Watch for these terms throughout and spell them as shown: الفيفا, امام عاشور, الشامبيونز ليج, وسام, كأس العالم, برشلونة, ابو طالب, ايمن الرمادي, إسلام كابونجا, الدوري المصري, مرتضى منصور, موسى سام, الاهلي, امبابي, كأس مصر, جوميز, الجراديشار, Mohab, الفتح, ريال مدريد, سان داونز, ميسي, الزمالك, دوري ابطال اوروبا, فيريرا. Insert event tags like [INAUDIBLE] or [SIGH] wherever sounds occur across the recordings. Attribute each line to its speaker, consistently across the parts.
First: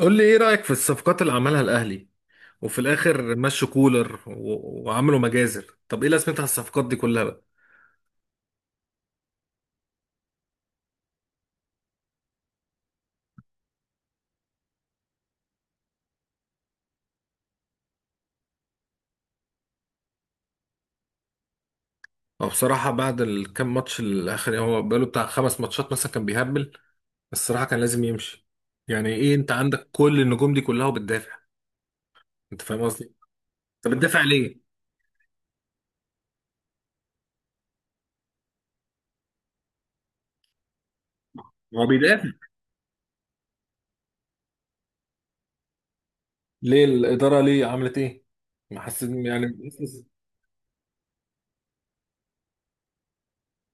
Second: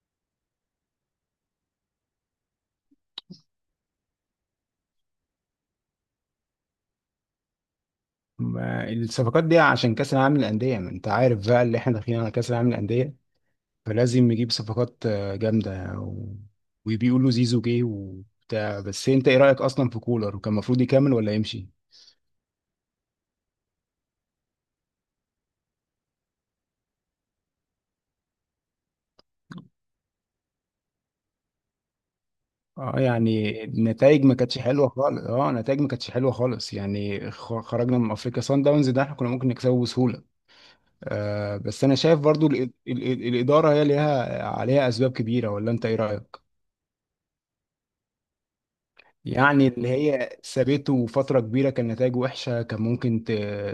Speaker 1: قول لي ايه رأيك في الصفقات اللي عملها الاهلي، وفي الاخر مشوا كولر وعملوا مجازر. طب ايه لازمتها الصفقات دي كلها بقى؟
Speaker 2: ما الصفقات دي عشان كأس العالم للأندية، ما انت عارف بقى اللي احنا داخلين على كأس العالم للأندية، فلازم نجيب صفقات جامدة. وبيقولوا زيزو جه وبتاع. بس انت ايه رأيك اصلا في كولر، وكان المفروض يكمل ولا يمشي؟
Speaker 1: هو بصراحة بعد الكام ماتش الاخر، يعني هو بقاله بتاع خمس ماتشات مثلا كان بيهبل. الصراحة كان لازم يمشي. يعني ايه انت عندك كل النجوم دي كلها وبتدافع؟ انت فاهم
Speaker 2: اه،
Speaker 1: قصدي.
Speaker 2: يعني
Speaker 1: طب بتدافع
Speaker 2: النتائج ما كانتش
Speaker 1: ليه؟
Speaker 2: حلوة خالص، يعني خرجنا من افريقيا. سان داونز ده احنا كنا ممكن نكسبه بسهولة. آه، بس
Speaker 1: هو
Speaker 2: انا شايف
Speaker 1: بيدافع
Speaker 2: برضو الإدارة هي ليها عليها اسباب كبيرة، ولا انت ايه رأيك؟
Speaker 1: ليه؟ الإدارة ليه عملت ايه؟ ما حسيت
Speaker 2: يعني
Speaker 1: يعني.
Speaker 2: اللي هي سابته فترة كبيرة كان نتائجه وحشة. كان ممكن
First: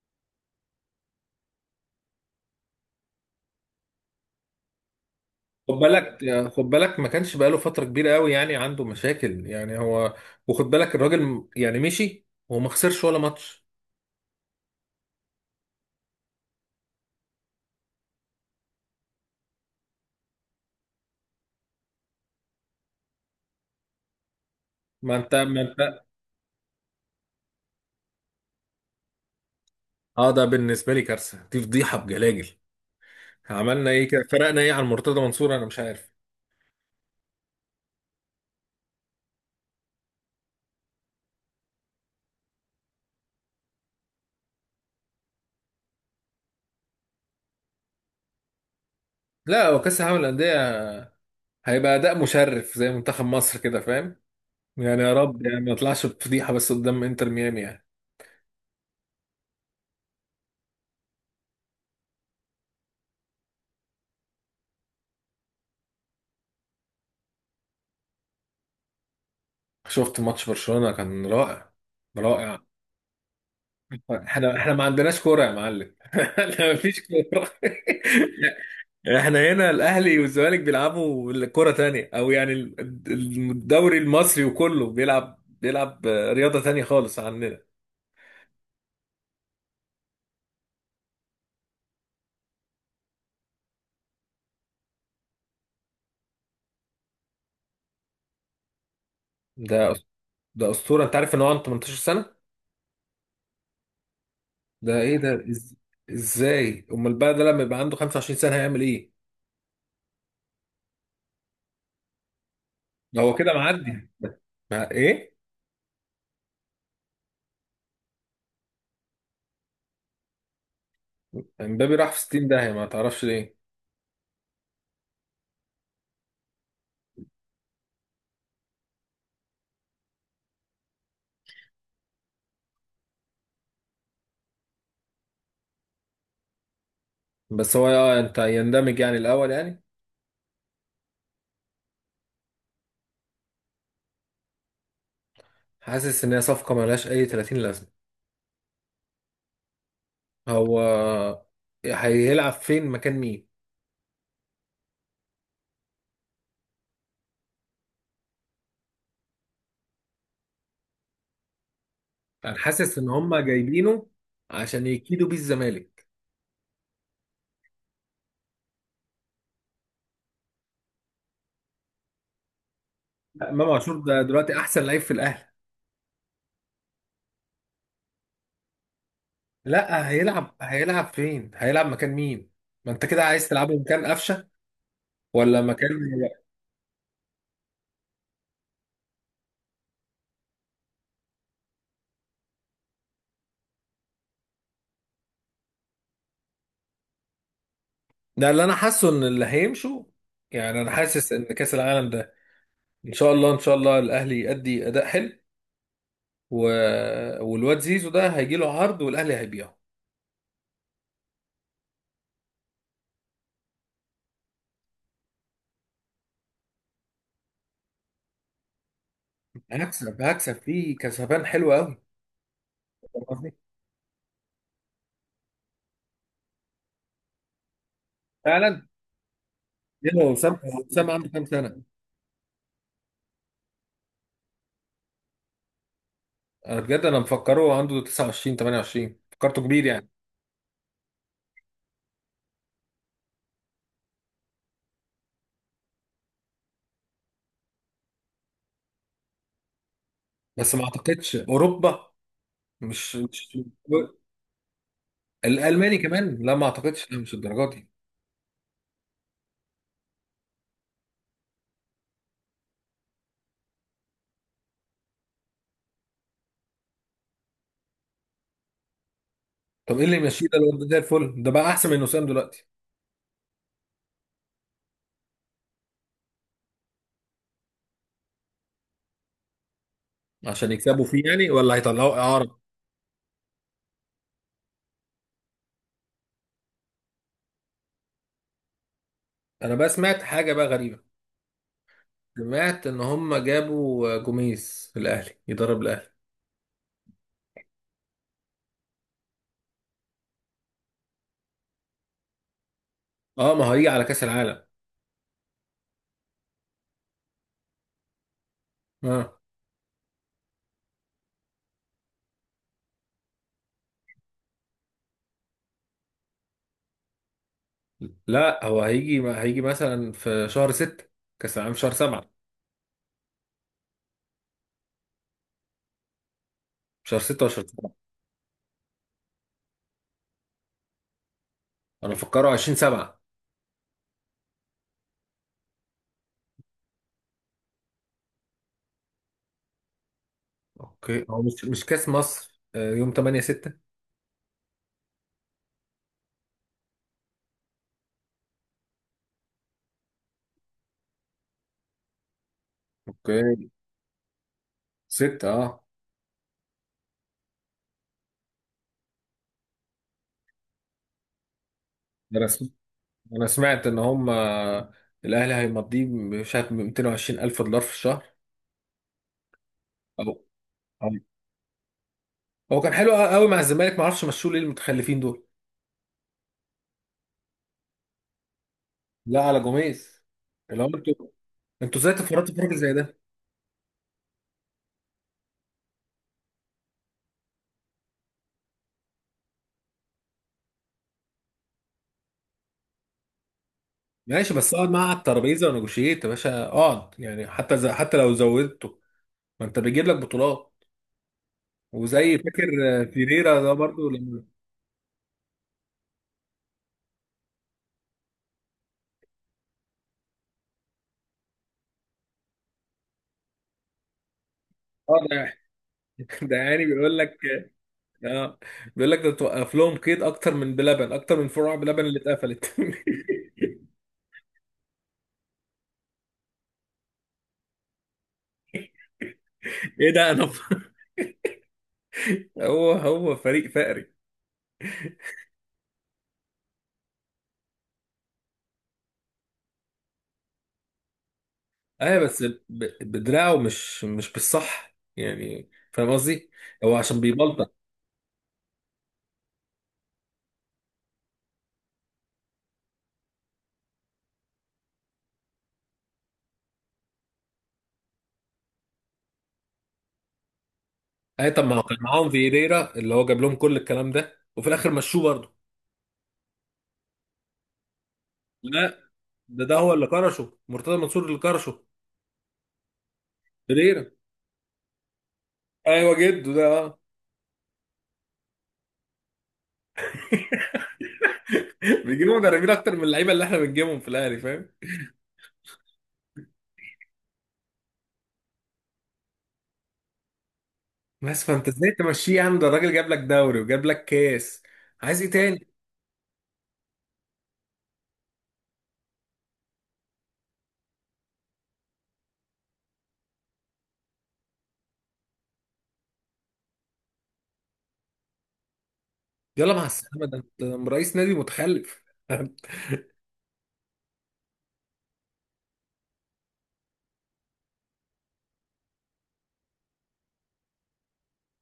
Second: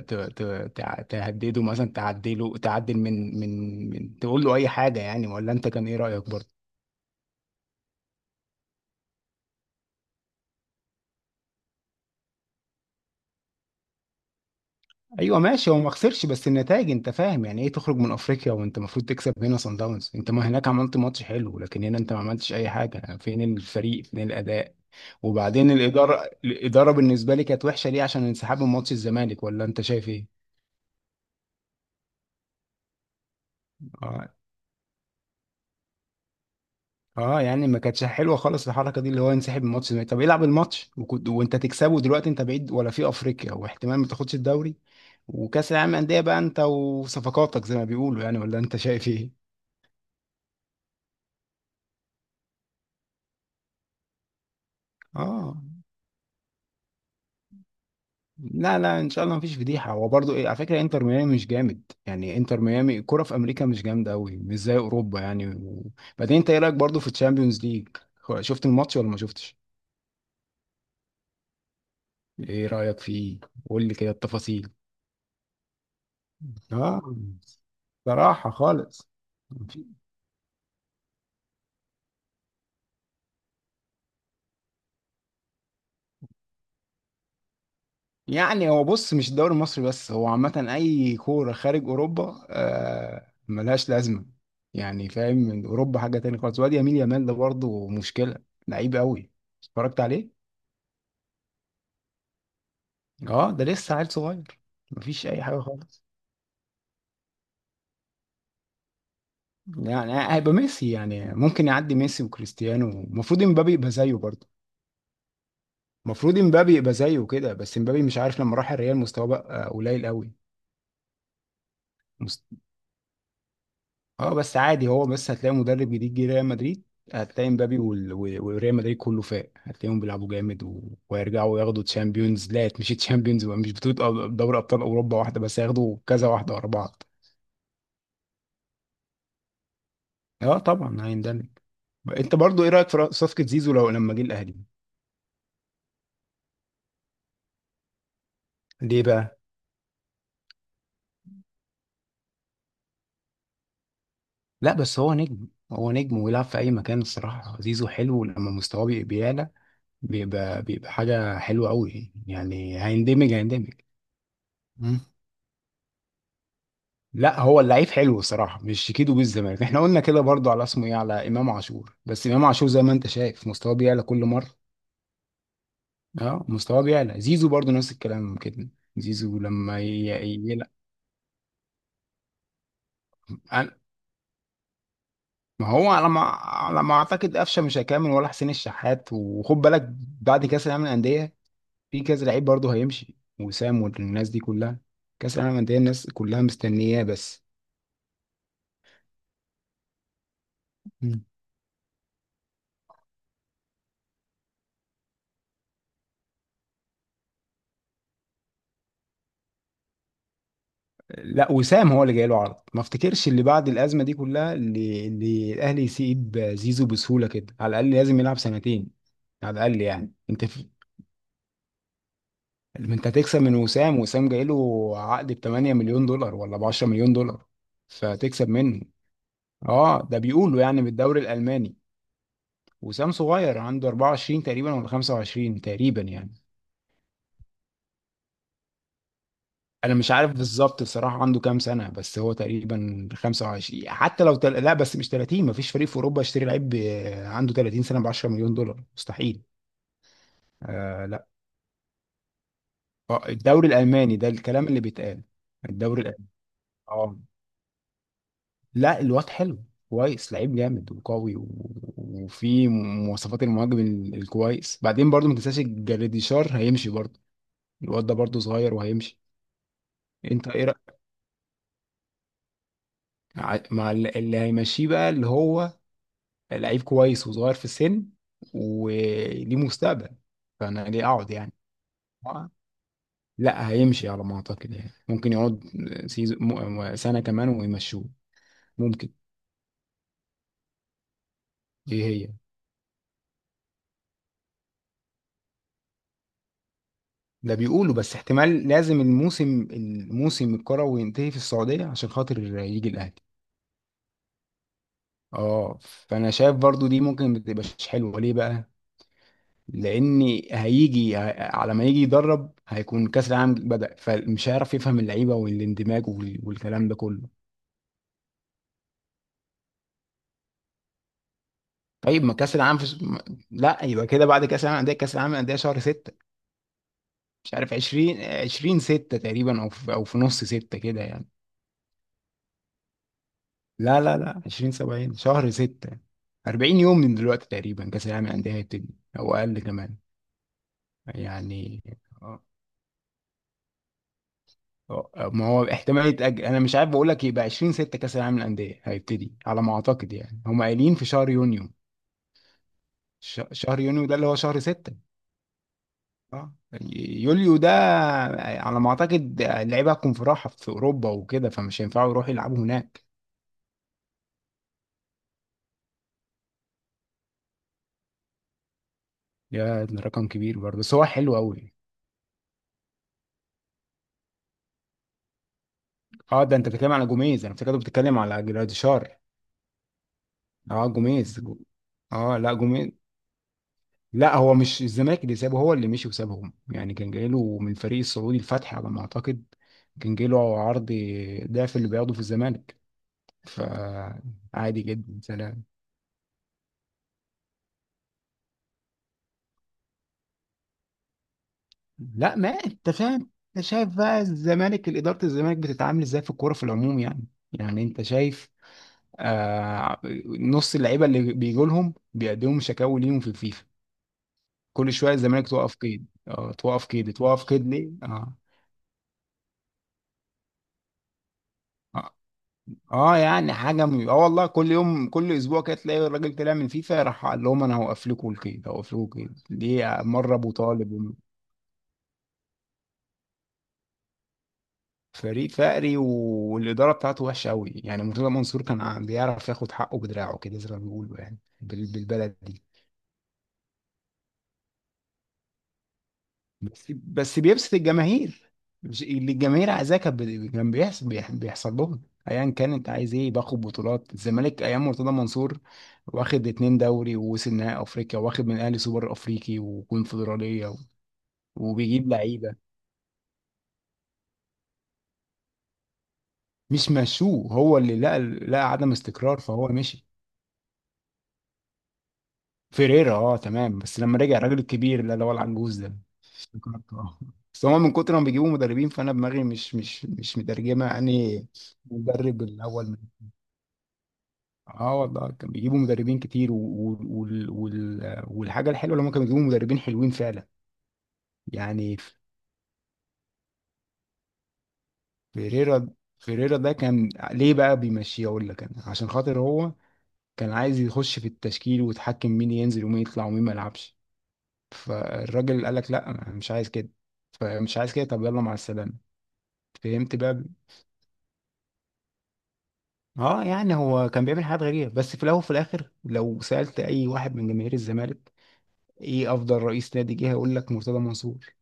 Speaker 2: ت... ت... تهدده مثلا، تعدله، تعدل من تقول له أي حاجة يعني، ولا أنت
Speaker 1: خد
Speaker 2: كان إيه
Speaker 1: بالك،
Speaker 2: رأيك برضه؟
Speaker 1: خد بالك ما كانش بقاله فترة كبيرة قوي يعني عنده مشاكل يعني هو. وخد بالك الراجل يعني مشي وما خسرش ولا ماتش.
Speaker 2: أيوه ماشي، هو ما خسرش، بس النتائج أنت فاهم يعني إيه. تخرج من أفريقيا وأنت المفروض تكسب هنا؟ صن داونز أنت ما هناك عملت ماتش حلو، لكن هنا أنت ما عملتش أي حاجة. فين الفريق، فين الأداء؟
Speaker 1: ما انت ما
Speaker 2: وبعدين
Speaker 1: انت
Speaker 2: الإدارة، بالنسبة لي كانت وحشة. ليه؟ عشان انسحاب من ماتش الزمالك. ولا أنت شايف إيه؟
Speaker 1: اه ده بالنسبة لي كارثة، دي فضيحة بجلاجل. عملنا ايه كده؟
Speaker 2: آه.
Speaker 1: فرقنا ايه عن مرتضى منصور؟ انا مش عارف.
Speaker 2: اه، يعني ما كانتش حلوه خالص الحركه دي، اللي هو ينسحب من الماتش ده. طب العب الماتش وكنت وانت تكسبه. دلوقتي انت بعيد ولا في افريقيا، واحتمال ما تاخدش الدوري وكاس العالم انديه بقى، انت وصفقاتك زي ما بيقولوا يعني، ولا انت شايف ايه؟
Speaker 1: لا، هو كاس العالم للأندية هيبقى أداء مشرف زي منتخب مصر، كده فاهم. يعني يا رب
Speaker 2: اه،
Speaker 1: يعني ما يطلعش بفضيحة بس قدام انتر ميامي يعني.
Speaker 2: لا لا ان شاء الله مفيش فضيحه. هو برضو ايه، على فكره انتر ميامي مش جامد يعني. انتر ميامي الكوره في امريكا مش جامده قوي، مش زي اوروبا يعني. وبعدين انت ايه رايك برضو في الشامبيونز ليج؟ شفت الماتش ولا ما شفتش؟
Speaker 1: شفت ماتش برشلونة، كان رائع، رائع.
Speaker 2: ايه رايك فيه؟ قول لي كده
Speaker 1: احنا
Speaker 2: التفاصيل.
Speaker 1: احنا ما عندناش كوره يا معلم. [LAUGHS] احنا ما فيش
Speaker 2: اه،
Speaker 1: كوره.
Speaker 2: صراحة خالص.
Speaker 1: [LAUGHS] احنا هنا الاهلي والزمالك بيلعبوا كوره تانية، او يعني الدوري المصري، وكله بيلعب رياضه تانية خالص عننا.
Speaker 2: يعني هو بص، مش الدوري المصري بس، هو عامة أي كورة خارج أوروبا ملهاش لازمة يعني فاهم. من أوروبا حاجة تانية خالص. وادي يمين يامال ده برضه مشكلة، لعيب قوي.
Speaker 1: ده
Speaker 2: اتفرجت
Speaker 1: أس-
Speaker 2: عليه؟
Speaker 1: ده اسطوره، انت عارف ان هو عنده 18 سنه؟
Speaker 2: اه، ده لسه عيل صغير.
Speaker 1: ده ايه
Speaker 2: مفيش أي
Speaker 1: ده
Speaker 2: حاجة خالص.
Speaker 1: ازاي امال بقى ده لما يبقى عنده 25 سنه هيعمل ايه؟
Speaker 2: يعني هيبقى ميسي يعني، ممكن يعدي ميسي وكريستيانو.
Speaker 1: ده هو
Speaker 2: المفروض
Speaker 1: كده
Speaker 2: امبابي يبقى
Speaker 1: معدي.
Speaker 2: زيه برضه،
Speaker 1: مع ايه؟
Speaker 2: المفروض امبابي يبقى زيه كده. بس امبابي مش عارف، لما راح الريال مستواه بقى قليل قوي.
Speaker 1: امبابي راح في 60 داهيه، ما تعرفش ليه؟
Speaker 2: اه، بس عادي هو. بس هتلاقي مدرب جديد جه ريال مدريد، هتلاقي مبابي وريال مدريد كله فاق. هتلاقيهم بيلعبوا جامد ويرجعوا ياخدوا تشامبيونز، لا مش تشامبيونز، مش بطولة، دوري ابطال اوروبا واحدة بس، هياخدوا كذا واحدة ورا بعض.
Speaker 1: بس هو، انت يندمج يعني الاول يعني.
Speaker 2: اه طبعا هيندمج. انت برضو ايه رأيك في صفقة زيزو لو لما جه الاهلي؟
Speaker 1: حاسس ان هي صفقه ملهاش اي 30 لازمه.
Speaker 2: ليه بقى؟
Speaker 1: هو هيلعب فين، مكان مين؟
Speaker 2: لا، بس هو نجم، هو نجم ويلعب في اي مكان. الصراحه زيزو حلو، ولما مستواه بيعلى بيبقى حاجه حلوه قوي
Speaker 1: انا
Speaker 2: يعني،
Speaker 1: حاسس ان
Speaker 2: هيندمج
Speaker 1: هم
Speaker 2: هيندمج.
Speaker 1: جايبينه عشان يكيدوا بيه الزمالك.
Speaker 2: لا، هو اللعيب حلو الصراحه، مش شيكيدو بالزمالك. احنا قلنا كده برضو على اسمه ايه، على امام عاشور. بس امام عاشور زي ما انت شايف
Speaker 1: لا، امام
Speaker 2: مستواه
Speaker 1: عاشور
Speaker 2: بيعلى
Speaker 1: ده
Speaker 2: كل مره.
Speaker 1: دلوقتي احسن لعيب في الاهلي.
Speaker 2: اه، مستواه بيعلى. زيزو برضو نفس الكلام كده، زيزو لما
Speaker 1: لا، هيلعب
Speaker 2: يلعب.
Speaker 1: هيلعب فين؟ هيلعب مكان مين؟ ما انت كده عايز تلعبه مكان قفشه ولا
Speaker 2: ما هو
Speaker 1: مكان.
Speaker 2: على ما اعتقد قفشه مش هيكمل، ولا حسين الشحات، وخد بالك. بعد كاس العالم للانديه في كذا لعيب برضو هيمشي، وسام والناس دي كلها. كاس العالم للانديه الناس كلها مستنياه بس.
Speaker 1: ده اللي انا حاسه، ان اللي هيمشوا، يعني انا حاسس ان كاس العالم ده ان شاء الله، ان شاء الله الاهلي يؤدي اداء حلو و... والواد زيزو ده هيجي له عرض والاهلي هيبيعه.
Speaker 2: لا، وسام هو اللي جاي له عرض. ما افتكرش اللي بعد الازمه دي كلها، اللي الاهلي يسيب زيزو بسهوله كده. على الاقل لازم يلعب سنتين، على الاقل يعني.
Speaker 1: هكسب هكسب فيه كسبان حلو قوي.
Speaker 2: انت
Speaker 1: فاهم
Speaker 2: هتكسب من
Speaker 1: قصدي؟
Speaker 2: وسام. وسام جاي له عقد ب 8 مليون دولار ولا ب 10 مليون دولار، فتكسب منه.
Speaker 1: فعلا.
Speaker 2: اه، ده
Speaker 1: يلا، هو وسام
Speaker 2: بيقولوا
Speaker 1: هو
Speaker 2: يعني
Speaker 1: وسام
Speaker 2: بالدوري
Speaker 1: عنده كام
Speaker 2: الالماني.
Speaker 1: سنة؟
Speaker 2: وسام صغير، عنده 24 تقريبا ولا 25 تقريبا يعني.
Speaker 1: أنا بجد أنا مفكره عنده 29، 28، فكرته كبير
Speaker 2: انا
Speaker 1: يعني.
Speaker 2: مش عارف بالظبط بصراحه عنده كام سنه، بس هو تقريبا 25، حتى لو لا بس مش 30. مفيش فريق في اوروبا يشتري لعيب عنده 30 سنه ب 10 مليون دولار، مستحيل.
Speaker 1: بس ما
Speaker 2: آه لا،
Speaker 1: أعتقدش أوروبا. مش
Speaker 2: آه
Speaker 1: مش
Speaker 2: الدوري الالماني، ده الكلام اللي بيتقال،
Speaker 1: الألماني
Speaker 2: الدوري الالماني.
Speaker 1: كمان، لا ما أعتقدش،
Speaker 2: اه
Speaker 1: لا مش الدرجات دي.
Speaker 2: لا الواد حلو كويس، لعيب جامد وقوي، وفي مواصفات المهاجم الكويس. بعدين برضو ما تنساش الجراديشار هيمشي برضو، الواد ده برضو صغير وهيمشي.
Speaker 1: طب إيه اللي يمشيه
Speaker 2: انت
Speaker 1: ده؟
Speaker 2: ايه
Speaker 1: الواد ده
Speaker 2: رأيك
Speaker 1: زي الفل ده، بقى أحسن من وسام دلوقتي.
Speaker 2: مع اللي هيمشيه بقى، اللي هو لعيب كويس وصغير في السن وليه مستقبل.
Speaker 1: عشان
Speaker 2: فانا
Speaker 1: يكسبوا
Speaker 2: ليه
Speaker 1: فيه
Speaker 2: اقعد
Speaker 1: يعني
Speaker 2: يعني؟
Speaker 1: ولا هيطلعوا
Speaker 2: آه.
Speaker 1: إعارة؟
Speaker 2: لا هيمشي على ما اعتقد يعني، ممكن يقعد سيزون سنة كمان ويمشوه، ممكن.
Speaker 1: أنا بقى سمعت حاجة بقى غريبة.
Speaker 2: ايه هي؟
Speaker 1: سمعت إن هم جابوا جوميز الأهلي يدرب الأهلي.
Speaker 2: ده بيقولوا بس احتمال لازم الموسم الكروي ينتهي في السعودية عشان خاطر يجي الاهلي.
Speaker 1: أه ما هو هيجي على كأس العالم.
Speaker 2: اه، فانا شايف برضو دي ممكن ما تبقاش حلوة. ليه بقى؟
Speaker 1: أه،
Speaker 2: لان هيجي، على ما يجي يدرب هيكون كاس العالم بدأ، فمش هيعرف يفهم اللعيبة والاندماج والكلام ده كله.
Speaker 1: لا هو هيجي مثلا في شهر 6، كأس العالم في شهر
Speaker 2: طيب
Speaker 1: 7.
Speaker 2: ما كاس العالم، لا، يبقى كده بعد كاس العالم للانديه شهر 6،
Speaker 1: شهر
Speaker 2: مش
Speaker 1: 16
Speaker 2: عارف
Speaker 1: طبعا.
Speaker 2: 20 20 6 تقريبا، او في نص 6 كده يعني.
Speaker 1: انا مفكره 20 7.
Speaker 2: لا لا لا 20 70 شهر 6. 40 يوم من دلوقتي تقريبا كاس العالم للانديه هيبتدي، او اقل كمان.
Speaker 1: اوكي، هو مش
Speaker 2: يعني،
Speaker 1: مش كاس
Speaker 2: آه،
Speaker 1: مصر، يوم 8 6؟
Speaker 2: ما هو احتمال يتاجل. انا مش عارف بقول لك، يبقى 20 6 كاس العالم للانديه هيبتدي على ما اعتقد، يعني هم قايلين في شهر يونيو.
Speaker 1: اوكي.
Speaker 2: شهر يونيو ده اللي هو شهر 6.
Speaker 1: 6، اه.
Speaker 2: اه، يوليو ده على ما اعتقد اللعيبه هتكون في راحه في اوروبا وكده، فمش هينفعوا يروحوا
Speaker 1: ده انا
Speaker 2: يلعبوا
Speaker 1: سم-
Speaker 2: هناك.
Speaker 1: انا سمعت ان هم، الاهلي هيمضيه مش عارف 220 الف دولار في الشهر.
Speaker 2: يا ده
Speaker 1: او
Speaker 2: رقم كبير برضه، بس هو
Speaker 1: أو-
Speaker 2: حلو قوي.
Speaker 1: هو كان حلو قوي مع الزمالك، ما اعرفش مشوه ليه المتخلفين دول.
Speaker 2: اه، ده انت بتتكلم على جوميز، انا افتكرت بتتكلم على جراديشار.
Speaker 1: لا على جوميز، اللي هو
Speaker 2: اه
Speaker 1: انتوا
Speaker 2: جوميز.
Speaker 1: انتوا ازاي
Speaker 2: اه لا
Speaker 1: تفرطوا في راجل
Speaker 2: جوميز.
Speaker 1: زي ده؟
Speaker 2: لا، هو مش الزمالك اللي سابه، هو اللي مشي وسابهم يعني. كان جايله من الفريق السعودي الفتح على ما اعتقد، كان جايله عرض ضعف اللي بياخده في الزمالك،
Speaker 1: ماشي، بس
Speaker 2: فعادي
Speaker 1: اقعد معاه على
Speaker 2: جدا. سلام.
Speaker 1: الترابيزه ونجوشيت يا باشا، اقعد يعني، حتى حتى لو زودته. ما انت بيجيب لك بطولات،
Speaker 2: لا،
Speaker 1: وزي
Speaker 2: ما
Speaker 1: فاكر.
Speaker 2: انت فاهم.
Speaker 1: فيريرا
Speaker 2: انت
Speaker 1: ده
Speaker 2: شايف
Speaker 1: برضو
Speaker 2: بقى
Speaker 1: لما،
Speaker 2: الزمالك، اداره الزمالك بتتعامل ازاي في الكوره في العموم يعني انت شايف، آه، نص اللعيبه اللي بيجوا لهم بيقدموا شكاوي ليهم في الفيفا. كل شويه
Speaker 1: اه
Speaker 2: الزمالك
Speaker 1: ده
Speaker 2: توقف قيد،
Speaker 1: [LAUGHS] ده يعني
Speaker 2: توقف قيد،
Speaker 1: بيقول لك،
Speaker 2: توقف قيد، ليه؟ اه.
Speaker 1: اه بيقول لك ده توقف لهم قيد اكتر من بلبن، اكتر من فروع بلبن
Speaker 2: اه,
Speaker 1: اللي اتقفلت.
Speaker 2: آه يعني حاجه، م... اه والله كل يوم كل اسبوع كده تلاقي الراجل طلع من فيفا راح قال لهم انا هوقف لكم القيد، هوقف لكم القيد، دي
Speaker 1: [LAUGHS] ايه ده؟
Speaker 2: مره ابو طالب.
Speaker 1: [LAUGHS] هو فريق فقري.
Speaker 2: فريق فقري، والإدارة بتاعته وحشة قوي يعني. مرتضى منصور كان بيعرف ياخد حقه بدراعه كده زي ما بيقولوا يعني،
Speaker 1: اه
Speaker 2: بالبلد
Speaker 1: بس
Speaker 2: دي.
Speaker 1: بدراعه، مش بالصح، يعني فاهم قصدي.
Speaker 2: بس
Speaker 1: هو عشان
Speaker 2: بس
Speaker 1: بيبلطج.
Speaker 2: بيبسط الجماهير، اللي الجماهير عايزاه كان كان بيحصل، بيحصل لهم. ايا كان، انت عايز ايه، باخد بطولات الزمالك ايام مرتضى منصور، واخد اتنين دوري، ووصل نهائي افريقيا، واخد من الاهلي سوبر افريقي وكونفدراليه،
Speaker 1: اه طب ما هو كان
Speaker 2: وبيجيب
Speaker 1: معاهم
Speaker 2: لعيبه.
Speaker 1: فيريرا اللي هو جاب لهم كل الكلام ده، وفي الاخر مشوه برضه.
Speaker 2: مش مشوه، هو اللي لقى عدم
Speaker 1: لا،
Speaker 2: استقرار
Speaker 1: ده
Speaker 2: فهو
Speaker 1: ده هو اللي
Speaker 2: مشي.
Speaker 1: كرشه، مرتضى منصور اللي كرشه.
Speaker 2: فيريرا، اه تمام. بس
Speaker 1: فيريرا،
Speaker 2: لما رجع الراجل الكبير اللي هو العنجوز ده،
Speaker 1: ايوه جده ده،
Speaker 2: افتكرت.
Speaker 1: اه.
Speaker 2: اه. بس هما من كتر ما بيجيبوا مدربين، فانا دماغي مش مترجمه اني.
Speaker 1: [LAUGHS] بيجيبوا
Speaker 2: مدرب
Speaker 1: مدربين
Speaker 2: الاول
Speaker 1: اكتر
Speaker 2: من.
Speaker 1: من اللعيبه اللي احنا بنجيبهم في الاهلي، فاهم.
Speaker 2: اه والله كان بيجيبوا مدربين كتير، والحاجه الحلوه اللي هما كانوا بيجيبوا مدربين حلوين فعلا.
Speaker 1: بس فانت ازاي
Speaker 2: يعني
Speaker 1: تمشيه يا عم؟ ده الراجل جاب لك دوري وجاب لك كاس، عايز ايه تاني؟
Speaker 2: فيريرا فيريرا ده كان ليه بقى بيمشيه؟ اقول لك انا، عشان خاطر هو كان عايز يخش في التشكيل ويتحكم مين ينزل ومين يطلع ومين ما يلعبش. فالراجل قال لك لا أنا مش عايز كده، فمش عايز كده، طب يلا مع السلامه.
Speaker 1: يلا مع
Speaker 2: فهمت
Speaker 1: السلامه، ده
Speaker 2: بقى.
Speaker 1: انت رئيس نادي متخلف. [LAUGHS]
Speaker 2: اه، يعني هو كان بيعمل حاجات غريبة. بس في الاول وفي الاخر لو سألت اي واحد من جماهير الزمالك ايه افضل رئيس نادي جه، هيقول لك مرتضى منصور.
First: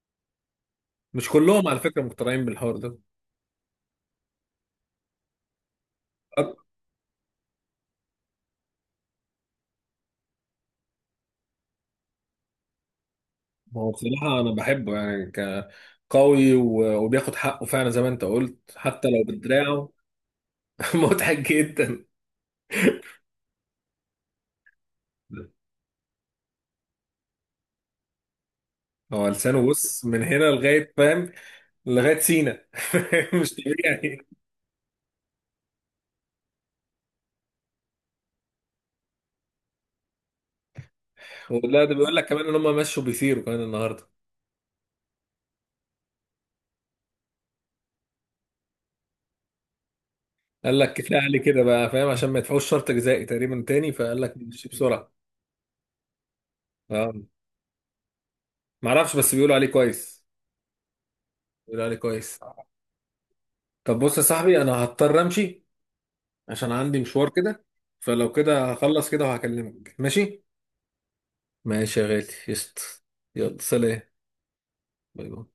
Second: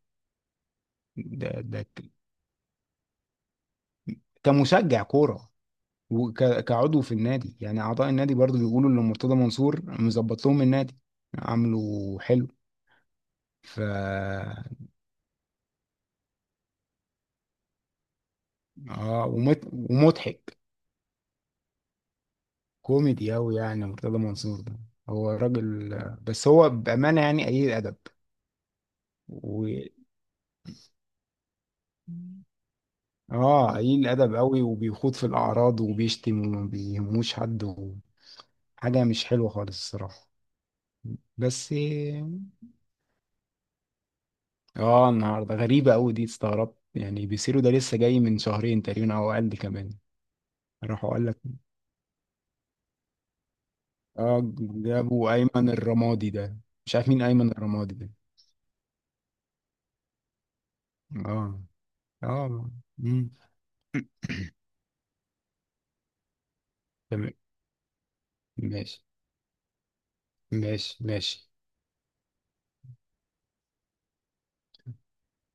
Speaker 1: مش
Speaker 2: ده
Speaker 1: كلهم على
Speaker 2: ده
Speaker 1: فكره مقتنعين بالحوار ده.
Speaker 2: كمشجع كورة وكعضو في النادي يعني، اعضاء النادي برضو بيقولوا ان مرتضى منصور مظبط لهم النادي، عامله حلو. ف
Speaker 1: ما هو بصراحه انا بحبه يعني، كقوي وبياخد حقه فعلا زي ما انت قلت، حتى لو
Speaker 2: اه،
Speaker 1: بدراعه.
Speaker 2: ومضحك،
Speaker 1: [LAUGHS] مضحك جدا.
Speaker 2: كوميدي اوي يعني مرتضى منصور ده. هو راجل، بس هو بأمانة يعني قليل الادب.
Speaker 1: هو
Speaker 2: و...
Speaker 1: لسانه، بص، من هنا لغايه فاهم، لغايه سينا. [LAUGHS] مش
Speaker 2: اه، قليل
Speaker 1: طبيعي.
Speaker 2: الادب قوي، وبيخوض في الاعراض وبيشتم وما بيهموش حد. حاجه مش حلوه خالص الصراحه، بس.
Speaker 1: ولا ده بيقول لك كمان ان هم مشوا بيثيروا كمان النهارده.
Speaker 2: اه، النهارده غريبه قوي دي، استغربت يعني. بيسيرو ده لسه جاي من شهرين تقريبا او اقل كمان.
Speaker 1: قال لك
Speaker 2: راحوا
Speaker 1: كفايه
Speaker 2: قال لك.
Speaker 1: عليه كده بقى، فاهم، عشان ما يدفعوش شرط جزائي تقريبا تاني، فقال لك
Speaker 2: اه،
Speaker 1: مشي [LAUGHS] بسرعه.
Speaker 2: جابوا ايمن الرمادي ده، مش عارف
Speaker 1: اه،
Speaker 2: مين ايمن الرمادي ده.
Speaker 1: ما اعرفش، بس بيقولوا عليه كويس،
Speaker 2: اه.
Speaker 1: بيقولوا عليه كويس.
Speaker 2: اه. مم.
Speaker 1: طب بص يا صاحبي،
Speaker 2: [CLEARS THROAT]
Speaker 1: انا هضطر امشي عشان عندي مشوار
Speaker 2: تمام.
Speaker 1: كده. فلو كده
Speaker 2: ماشي،
Speaker 1: هخلص كده وهكلمك، ماشي؟
Speaker 2: ماشي، ماشي.
Speaker 1: ماشي يا غالي، قشطة. يلا سلام، باي باي.